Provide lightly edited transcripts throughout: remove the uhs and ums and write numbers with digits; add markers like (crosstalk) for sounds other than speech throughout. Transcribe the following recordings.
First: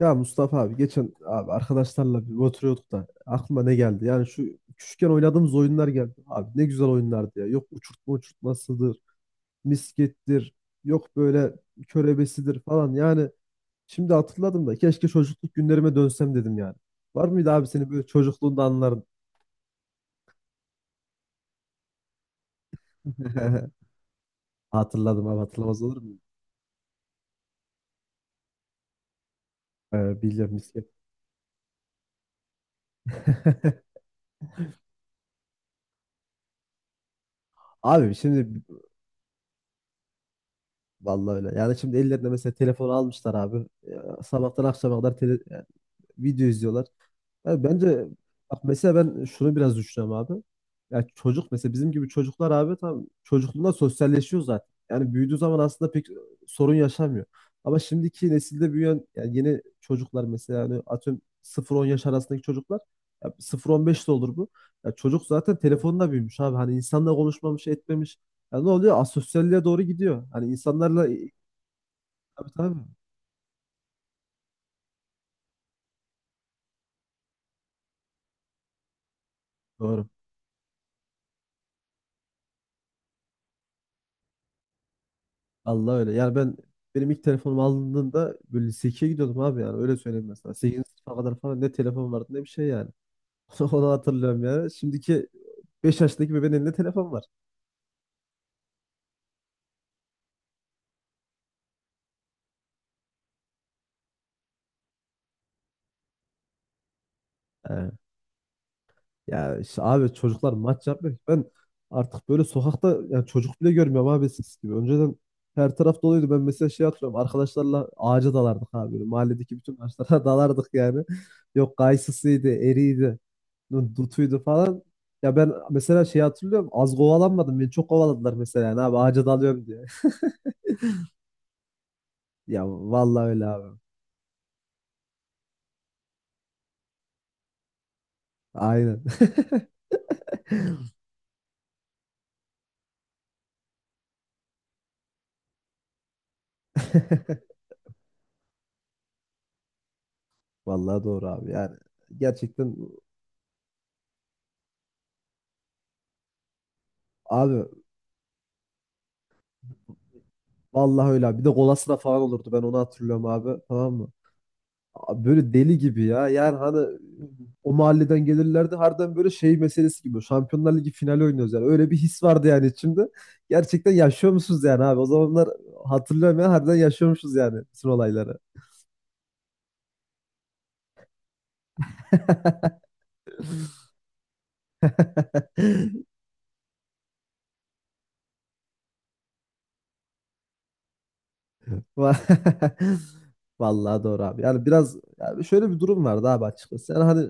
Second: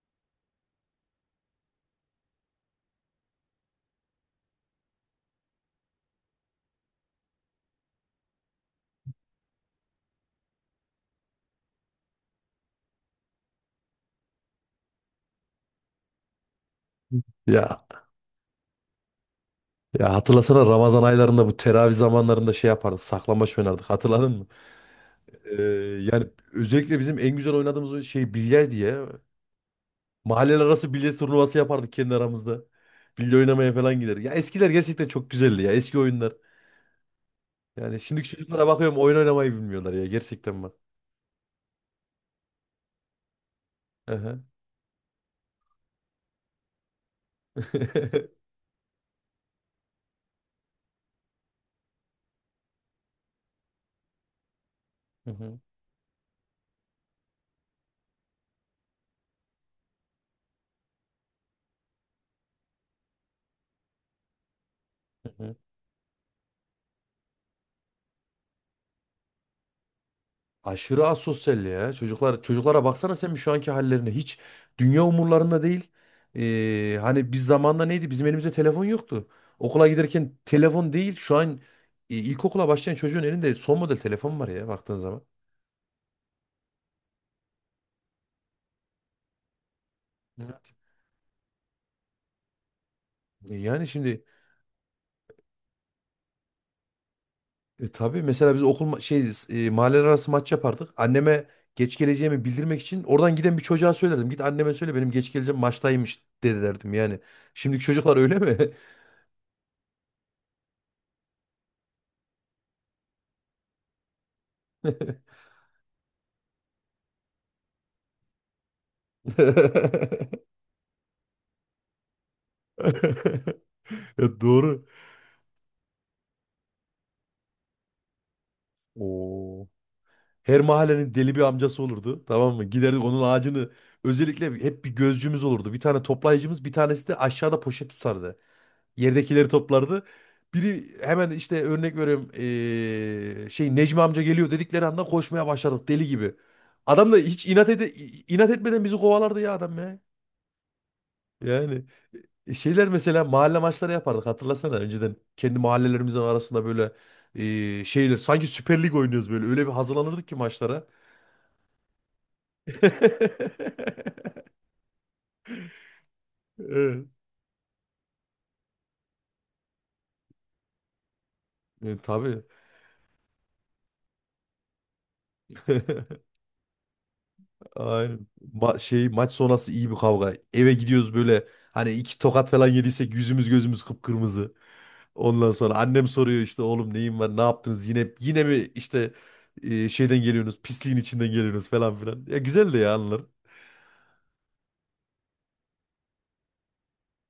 Ya Mustafa abi geçen abi arkadaşlarla bir oturuyorduk da aklıma ne geldi? Yani şu küçükken oynadığımız oyunlar geldi. Abi ne güzel oyunlardı ya. Yok uçurtmasıdır, miskettir, yok böyle körebesidir falan. Yani şimdi hatırladım da keşke çocukluk günlerime dönsem dedim yani. Var mıydı abi Ya senin böyle çocukluğunda anların? ya hatırlasana Ramazan aylarında bu teravih zamanlarında şey yapardık. Saklambaç (laughs) oynardık. Hatırladın mı? Hatırladım abi, Ee, hatırlamaz olur muyum? yani özellikle bizim en güzel oynadığımız oyun şey bilye diye. Biliyorum, Mahalleler misket. arası bilye turnuvası yapardık kendi aramızda. Bilye oynamaya (laughs) falan giderdik. Ya eskiler gerçekten çok güzeldi ya. Eski oyunlar. Yani Abi şimdiki şimdi çocuklara bakıyorum oyun oynamayı bilmiyorlar ya. Gerçekten bak. vallahi öyle. Yani şimdi ellerine mesela telefonu almışlar abi. Ya, Aha. sabahtan akşama kadar yani video izliyorlar. Ya bence (laughs) bak mesela ben şunu biraz düşünüyorum abi. Ya çocuk mesela bizim gibi çocuklar abi tam çocukluğunda sosyalleşiyor zaten. Yani Hı büyüdüğü zaman hı, aslında pek sorun yaşamıyor. Ama şimdiki nesilde büyüyen yani yeni çocuklar mesela yani atıyorum sıfır on yaş arasındaki çocuklar, ya sıfır on 15 de olur bu. Ya çocuk hı zaten hı. telefonla büyümüş abi. Hani insanla konuşmamış, etmemiş. Ya ne oluyor? Asosyalliğe doğru gidiyor. Hani Aşırı insanlarla. asosyal ya. Çocuklar Tabii, tabii. çocuklara baksana sen bir şu anki hallerine. Hiç dünya umurlarında değil. Hani biz zamanında neydi? Bizim elimizde telefon yoktu. Okula Doğru. giderken telefon değil. Şu an ilkokula başlayan çocuğun elinde son model telefon var ya baktığın zaman. Allah öyle. Yani benim ilk telefonumu aldığımda böyle lise 2'ye gidiyordum abi, yani öyle söyleyeyim mesela. Evet. 8. sınıfa kadar falan ne telefon vardı ne bir şey yani. (laughs) Yani Onu şimdi hatırlıyorum yani. Şimdiki 5 yaşındaki bebeğin elinde telefon var. Tabii mesela biz şey mahalleler arası maç yapardık. Anneme geç geleceğimi bildirmek için oradan giden bir çocuğa söylerdim. Git anneme söyle benim geç geleceğim maçtaymış dedi derdim yani. Şimdiki Ee, çocuklar öyle mi? Ya işte abi çocuklar maç yapmıyor ki. Ben artık böyle sokakta yani çocuk bile görmüyorum abi eskisi gibi. Önceden her taraf doluydu. Ben mesela şey hatırlıyorum. Arkadaşlarla ağaca dalardık abi. Böyle mahalledeki bütün ağaçlara (laughs) dalardık yani. Yok kayısısıydı, eriydi. (laughs) Ya Dutuydu falan. doğru. Ya ben mesela şey hatırlıyorum. Az kovalanmadım. Beni çok kovaladılar mesela. Yani abi ağaca dalıyorum Oo. diye. (laughs) Her mahallenin deli bir amcası olurdu. Tamam mı? Ya Giderdik onun vallahi öyle ağacını. abi. Özellikle hep bir gözcümüz olurdu. Bir tane toplayıcımız, bir tanesi de aşağıda poşet tutardı. Aynen. Yerdekileri toplardı. Biri hemen işte örnek veriyorum şey Necmi amca geliyor dedikleri anda koşmaya başladık deli gibi. Adam da hiç (laughs) inat etmeden bizi kovalardı ya adam ya. Vallahi doğru abi. Yani Yani gerçekten şeyler mesela mahalle maçları yapardık hatırlasana önceden kendi mahallelerimizin arasında böyle abi, şeyler sanki Süper Lig oynuyoruz böyle öyle bir hazırlanırdık ki maçlara. vallahi öyle abi. Bir de kolasına falan olurdu. Ben onu hatırlıyorum abi. Tamam (laughs) mı? Abi böyle deli gibi ya. Yani hani Evet. o mahalleden gelirlerdi. Harbiden böyle şey meselesi gibi. Şampiyonlar Ligi finali oynuyoruz yani. Öyle bir E, his tabii. vardı yani içimde. Gerçekten yaşıyor musunuz yani abi? O zamanlar (laughs) hatırlıyorum ya. Harbiden yaşıyormuşuz yani bütün Aynen. olayları. Şey maç sonrası iyi bir kavga. Eve gidiyoruz böyle hani iki tokat falan yediysek yüzümüz gözümüz kıpkırmızı. Ondan sonra annem (laughs) soruyor işte oğlum neyin var ne yaptınız yine yine mi işte şeyden geliyorsunuz pisliğin içinden geliyorsunuz falan Va- filan. Ya (laughs) güzeldi ya anılar. Vallahi doğru abi. Yani biraz yani şöyle bir durum vardı abi açıkçası. Yani hani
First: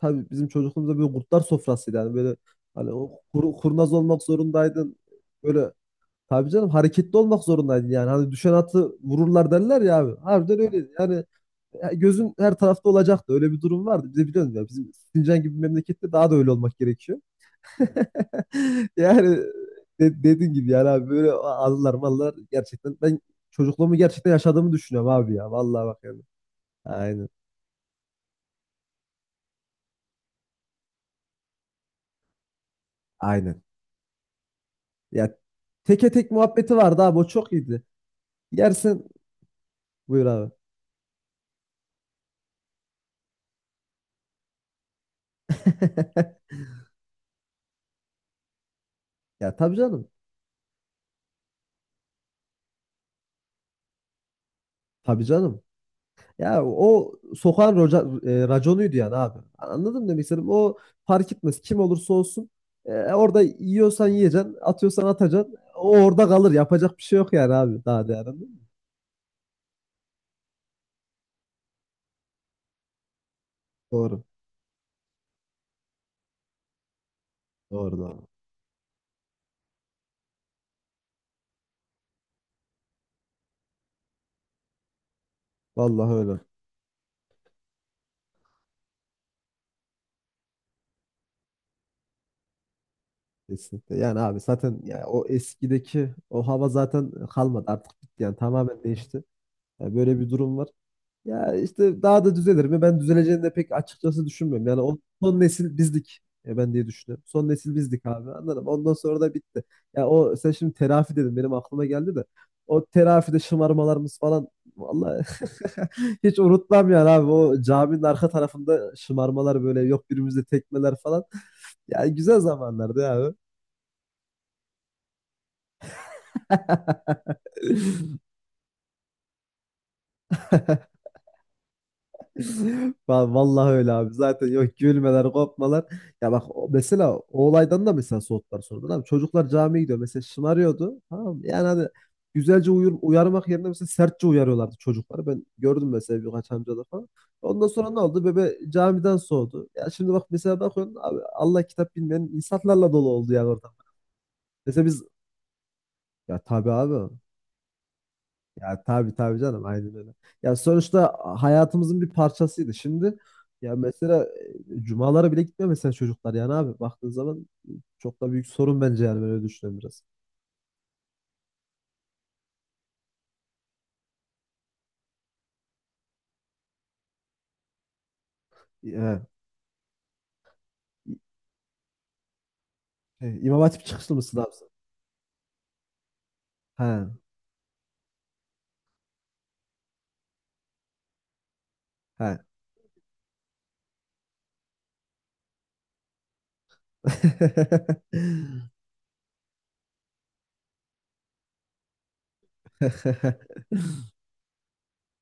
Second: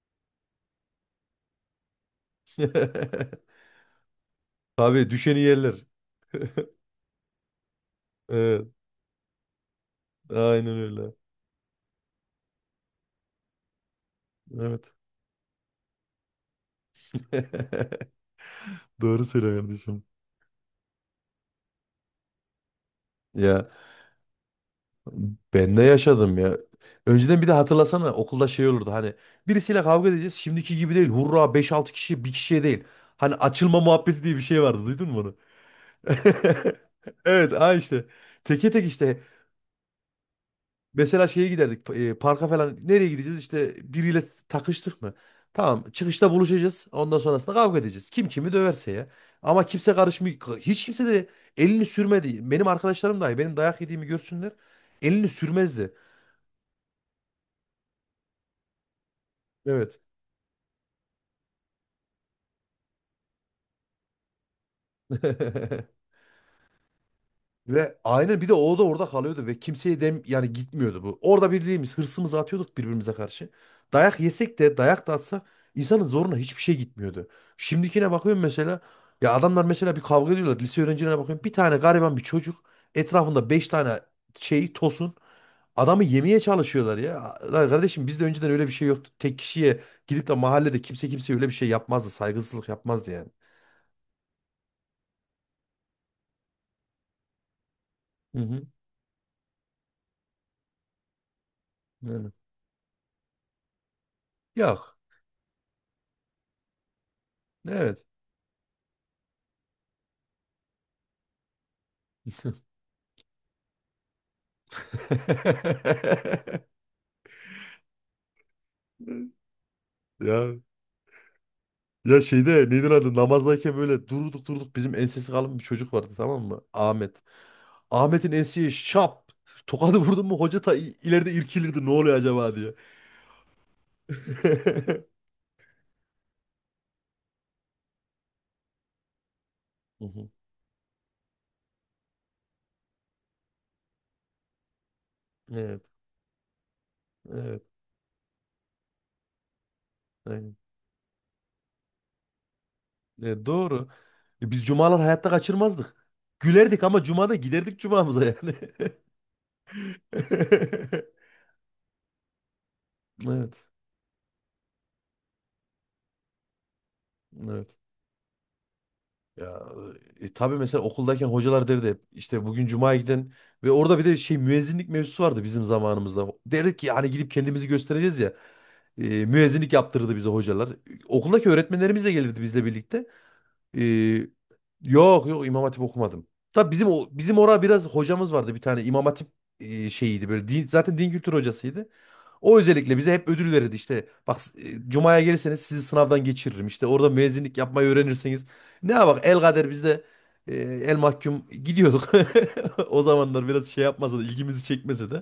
tabii bizim çocukluğumuzda böyle kurtlar sofrasıydı. Yani böyle hani o (laughs) kurnaz olmak zorundaydın. Tabii düşeni Böyle yerler. tabii canım hareketli olmak zorundaydın yani. Hani düşen Evet. atı vururlar derler ya abi. Harbiden Aynen öyleydi. öyle. Yani ya gözün her tarafta olacaktı. Öyle bir durum vardı. Bize biliyorsun ya, bizim Evet. Sincan gibi memlekette daha da öyle olmak gerekiyor. (laughs) (laughs) Doğru Yani söylüyor kardeşim. Dediğin gibi yani abi böyle anılar mallar, gerçekten ben Ya çocukluğumu gerçekten yaşadığımı düşünüyorum abi ya. ben de Vallahi bak yani. yaşadım ya. Aynen. Önceden bir de hatırlasana okulda şey olurdu hani birisiyle kavga edeceğiz şimdiki gibi değil. Hurra beş altı kişi bir kişiye değil. Hani Aynen. açılma muhabbeti diye bir şey vardı duydun mu Ya onu? teke (laughs) tek muhabbeti vardı abi, o çok Evet ha iyiydi. işte. Teke tek Yersin, işte buyur abi. mesela şeye giderdik parka falan. Nereye gideceğiz? İşte biriyle takıştık mı? Tamam çıkışta (laughs) buluşacağız. Ondan sonrasında kavga edeceğiz. Kim kimi döverse ya. Ya Ama tabii kimse canım. karışmıyor. Hiç kimse de elini sürmedi. Benim arkadaşlarım dahi benim dayak yediğimi görsünler. Tabii Elini canım. sürmezdi. Ya o sokağın raconuydu yani abi. Evet. Anladın mı demek istediğim? O fark etmez. Kim olursa olsun. Orada yiyorsan yiyeceksin. Atıyorsan atacaksın. O (laughs) orada kalır. Yapacak bir şey yok yani abi. Ve Daha değerli. aynen bir de o da orada kalıyordu ve kimseye yani gitmiyordu bu. Orada birliğimiz hırsımızı atıyorduk birbirimize karşı. Dayak Doğru. yesek de dayak da atsak insanın zoruna hiçbir şey gitmiyordu. Doğru, Şimdikine doğru. bakıyorum mesela ya adamlar mesela bir kavga ediyorlar. Lise öğrencilerine bakıyorum bir tane gariban bir çocuk etrafında beş tane şey tosun adamı Vallahi öyle. yemeye çalışıyorlar ya. Lan kardeşim bizde önceden öyle bir şey yoktu. Tek kişiye gidip de mahallede kimse kimseye öyle bir şey yapmazdı. Saygısızlık yapmazdı yani. Kesinlikle. Yani abi zaten ya o eskideki o hava zaten kalmadı. Artık bitti, yani Hı hı. tamamen değişti. Ya böyle bir durum var. Ya işte daha Aynen. da düzelir mi? Ben düzeleceğini de pek açıkçası düşünmüyorum. Yani o Yok. son nesil bizdik. Ya ben diye düşünüyorum. Son nesil Evet. bizdik abi. Anladım. Ondan sonra da bitti. Ya o sen şimdi terafi dedin. Benim aklıma geldi de. O terafide şımarmalarımız falan, vallahi (laughs) hiç (laughs) unutmam yani abi. O caminin arka tarafında şımarmalar, böyle yok birbirimize Ya tekmeler falan. (laughs) Ya ya güzel şeyde nedir zamanlardı adı ya namazdayken böyle durduk durduk bizim ensesi kalın bir çocuk vardı tamam mı? Ahmet. abi. Ahmet'in enseye şap tokadı vurdun mu hoca ta (laughs) ileride irkilirdi ne oluyor acaba diye. (laughs) Vallahi öyle abi. Zaten yok (laughs) gülmeler, kopmalar. Ya bak mesela o olaydan da mesela soğuttular sonra. Tamam, çocuklar camiye gidiyor. Hı Mesela hı. şımarıyordu. Tamam mı? Yani hani güzelce uyarmak yerine mesela sertçe uyarıyorlardı çocukları. Ben Evet. gördüm mesela birkaç amcada falan. Evet. Ondan sonra ne oldu? Bebe camiden soğudu. Ya şimdi bak Aynen. mesela, bakıyorsun abi Allah kitap bilmeyen insanlarla dolu oldu yani Evet, ortam. doğru. Biz Mesela cumalar biz, hayatta kaçırmazdık. ya tabii Gülerdik ama abi. cumada giderdik cumamıza yani. Ya tabii, tabii canım, aynen öyle. Ya sonuçta hayatımızın bir parçasıydı. Şimdi (laughs) Evet. ya mesela cumalara bile gitmiyor mesela çocuklar yani abi baktığın zaman, Evet. çok da büyük sorun bence yani, böyle Ya düşünüyorum biraz. Tabii mesela okuldayken hocalar derdi hep işte bugün cumaya gidin ve orada bir de şey müezzinlik mevzusu vardı bizim zamanımızda. Derdik ki hani gidip kendimizi göstereceğiz ya. E, Ya, müezzinlik yaptırırdı bize hocalar. Okuldaki öğretmenlerimiz de gelirdi bizle birlikte. İmam E, Hatip çıkışlı mısın abi sen? Yok, yok, İmam Hatip okumadım. Tabii He, bizim bizim orada biraz hocamız vardı bir tane İmam Hatip şeyiydi böyle din, zaten din kültürü hocasıydı. he. O özellikle bize hep ödül verirdi işte. Bak Cuma'ya gelirseniz sizi sınavdan geçiririm. İşte orada müezzinlik yapmayı öğrenirseniz. Ne bak el kader biz de el mahkum gidiyorduk. (laughs) O zamanlar (laughs) biraz şey yapmasa da ilgimizi çekmese de.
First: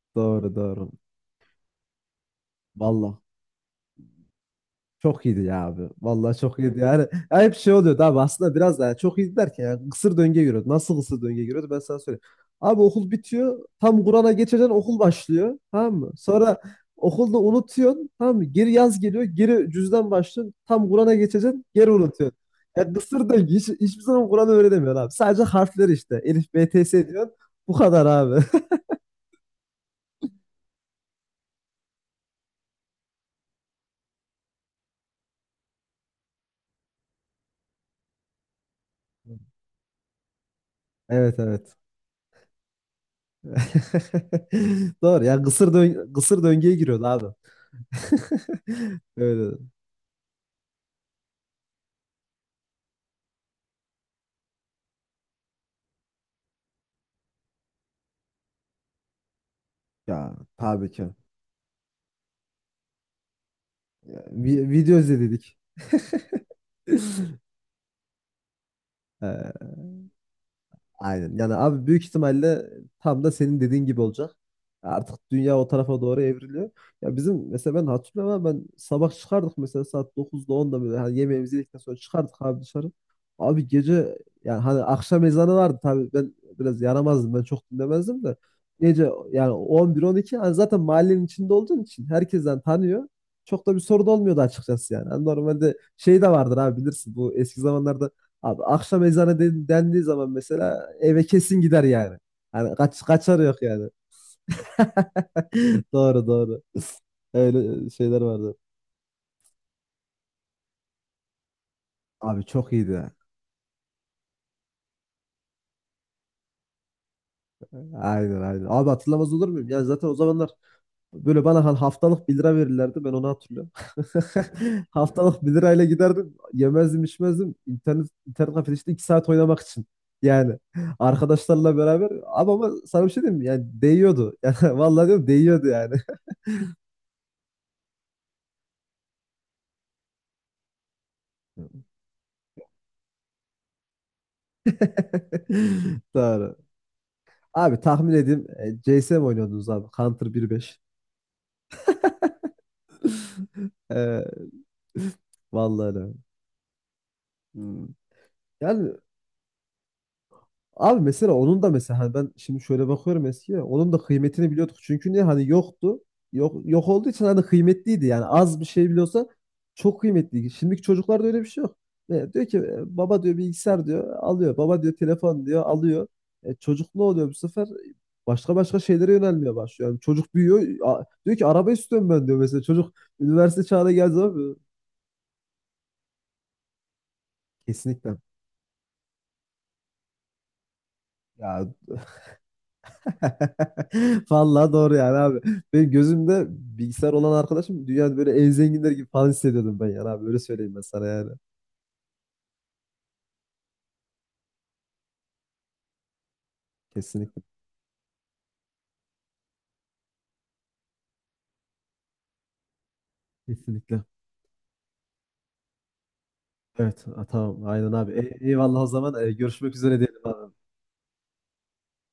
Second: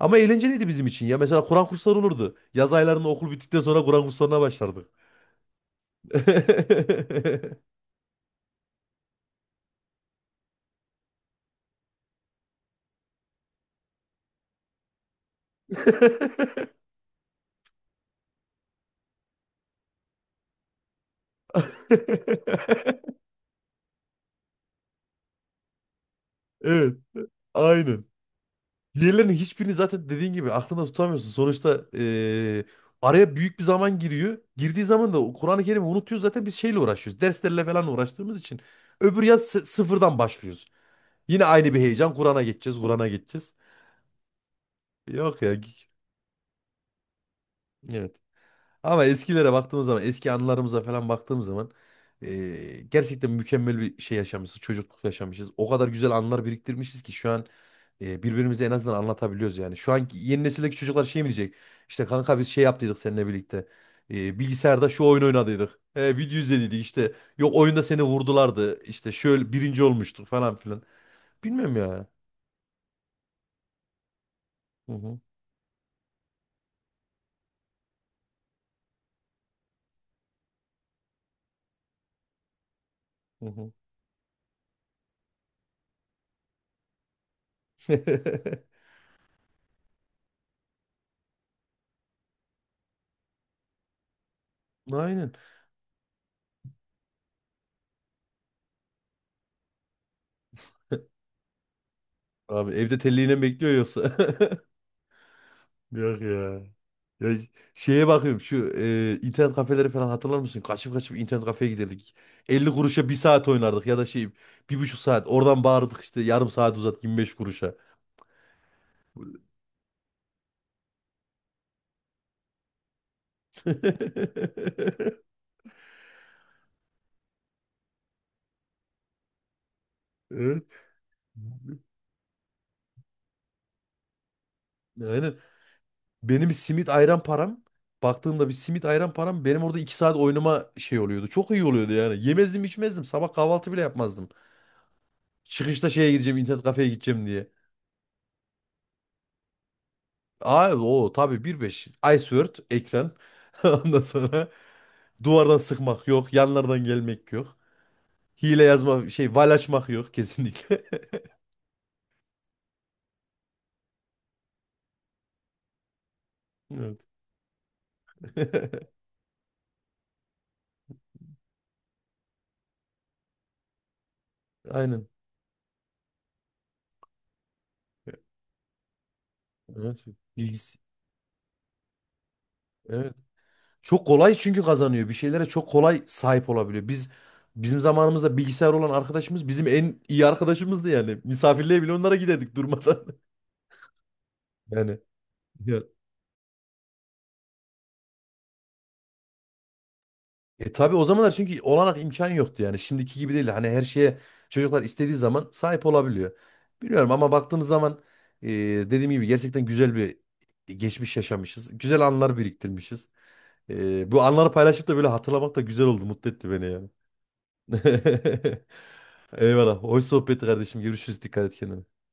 Ama Doğru, eğlenceliydi bizim doğru. için ya. Mesela Kur'an kursları olurdu. Yaz aylarında Vallahi. okul bittikten sonra Kur'an kurslarına başlardık. Çok iyiydi ya abi. Vallahi çok iyiydi yani. Ya hep şey (laughs) oluyordu abi, aslında biraz daha çok iyiydi derken yani kısır döngüye giriyordu. Nasıl kısır döngüye giriyordu ben sana söyleyeyim. Abi okul bitiyor. Tam Kur'an'a geçeceksin, okul başlıyor. Tamam mı? Sonra okulda unutuyorsun. Tamam mı? Geri yaz geliyor. Geri cüzden başlıyorsun. Tam Kur'an'a geçeceksin. Geri unutuyorsun. Ya kısır döngü. Hiçbir zaman Kur'an'ı öğrenemiyorsun abi. Sadece harfler işte. Elif, B, T, Evet. S diyorsun. Bu Aynı. kadar abi. (laughs) Diğerlerinin hiçbirini zaten dediğin gibi aklında tutamıyorsun. Sonuçta araya büyük bir zaman giriyor. Girdiği zaman da o Kur'an-ı Kerim'i unutuyor zaten biz şeyle uğraşıyoruz. Derslerle falan uğraştığımız için. Öbür yaz sıfırdan başlıyoruz. Evet, Yine aynı evet. bir heyecan. Kur'an'a geçeceğiz, Kur'an'a geçeceğiz. (laughs) Doğru ya, Yok ya. Kısır döngüye giriyordu abi. Evet. (laughs) Ama eskilere Öyle. baktığımız zaman, eski anılarımıza falan baktığım zaman gerçekten mükemmel bir şey yaşamışız, çocukluk yaşamışız. O kadar güzel anılar biriktirmişiz ki şu an birbirimize en azından anlatabiliyoruz yani. Şu anki Ya yeni nesildeki tabii çocuklar ki. şey mi diyecek? İşte kanka biz şey yaptıydık seninle birlikte. Ya, Eee, bilgisayarda video şu oyun izledik. oynadıydık. Video izlediydik işte. Yok oyunda seni vurdulardı. İşte şöyle Ee, birinci olmuştuk falan filan. Aynen. Yani Bilmem abi büyük ya. ihtimalle tam da senin dediğin gibi olacak. Hı hı, Artık dünya o tarafa doğru evriliyor. Ya bizim mesela ben hatırlıyorum ama, ben sabah çıkardık mesela saat 9'da 10'da, böyle hani yemeğimizi yedikten sonra çıkardık abi dışarı. hı Abi hı. gece yani, hani akşam ezanı vardı tabii, ben biraz yaramazdım, ben çok dinlemezdim de (laughs) gece yani 11-12, hani zaten mahallenin içinde olduğun için herkesten tanıyor. Çok da bir sorun olmuyordu açıkçası yani. Hani Aynen. normalde şey de vardır abi, bilirsin, bu eski zamanlarda abi akşam ezanı dendiği zaman mesela eve kesin gider yani. Abi Hani evde kaç telliğine kaçar mi yok bekliyor yani. yoksa? (laughs) (laughs) Yok Doğru, doğru. ya. Ya Öyle şeye şeyler bakıyorum vardı. şu internet kafeleri falan hatırlar mısın? Kaçıp kaçıp internet kafeye giderdik. Abi 50 çok kuruşa iyiydi. bir saat oynardık ya da şey 1,5 saat. Oradan bağırdık işte yarım saat uzat 25 kuruşa. Aynen, aynen. Abi hatırlamaz olur muyum? Yani zaten o zamanlar böyle bana haftalık bir lira verirlerdi. Ben onu hatırlıyorum. (laughs) (laughs) Haftalık bir lirayla giderdim. Yemezdim içmezdim. İnternet kafede işte 2 saat oynamak için. Yani Evet. arkadaşlarla beraber. Abi ama sana bir şey diyeyim mi? Yani değiyordu. (laughs) Yani vallahi diyorum, Aynen. değiyordu yani. Benim bir simit ayran param. Baktığımda bir simit ayran param benim orada 2 saat oynama şey oluyordu. Çok iyi oluyordu yani. Yemezdim içmezdim. Sabah kahvaltı bile yapmazdım. Çıkışta (laughs) şeye gideceğim Doğru. internet kafeye gideceğim. Abi tahmin edeyim, CS'm oynuyordunuz abi. Counter Aa, 1.5. o tabii bir beş Ice Word ekran. (laughs) Ondan Ee, sonra (laughs) duvardan vallahi sıkmak öyle. yok. Yanlardan gelmek yok. Hmm. Hile Yani yazma şey val açmak yok kesinlikle. abi (laughs) mesela onun da mesela hani ben şimdi şöyle bakıyorum eskiye, onun da kıymetini biliyorduk. Çünkü niye, hani yoktu. Yok, yok Evet. olduğu için hani kıymetliydi yani, az bir şey (laughs) biliyorsa çok kıymetliydi. Şimdiki çocuklarda öyle bir şey yok. Diyor ki baba diyor, bilgisayar diyor, alıyor. Baba diyor, Aynen. telefon diyor, alıyor. Çocuk ne oluyor bu sefer? Başka başka şeylere yönelmeye başlıyor. Yani Evet. çocuk büyüyor. Bilgisi. Diyor ki araba istiyorum ben, diyor mesela. Çocuk Evet. üniversite çağına Çok geldiği kolay zaman çünkü kazanıyor. Bir şeylere çok kolay sahip olabiliyor. Bizim kesinlikle. zamanımızda bilgisayar olan arkadaşımız bizim en iyi arkadaşımızdı yani. Ya Misafirliğe bile onlara giderdik durmadan. (laughs) (laughs) vallahi doğru Yani. yani abi. Benim gözümde bilgisayar olan arkadaşım dünyada böyle en zenginler gibi falan hissediyordum ben yani abi. Öyle söyleyeyim E ben tabii o sana yani. zamanlar çünkü olanak imkan yoktu yani. Şimdiki gibi değil. Hani her şeye çocuklar istediği zaman sahip olabiliyor. Bilmiyorum ama Kesinlikle. baktığımız zaman dediğim gibi gerçekten güzel bir geçmiş yaşamışız. Güzel anılar biriktirmişiz. Kesinlikle. Bu anları paylaşıp da böyle hatırlamak da güzel oldu. Mutlu etti beni yani. Evet, ha, tamam. Aynen abi. (laughs) Eyvallah o zaman. Görüşmek Eyvallah. üzere Hoş sohbetti diyelim. kardeşim. Görüşürüz. Dikkat et kendine.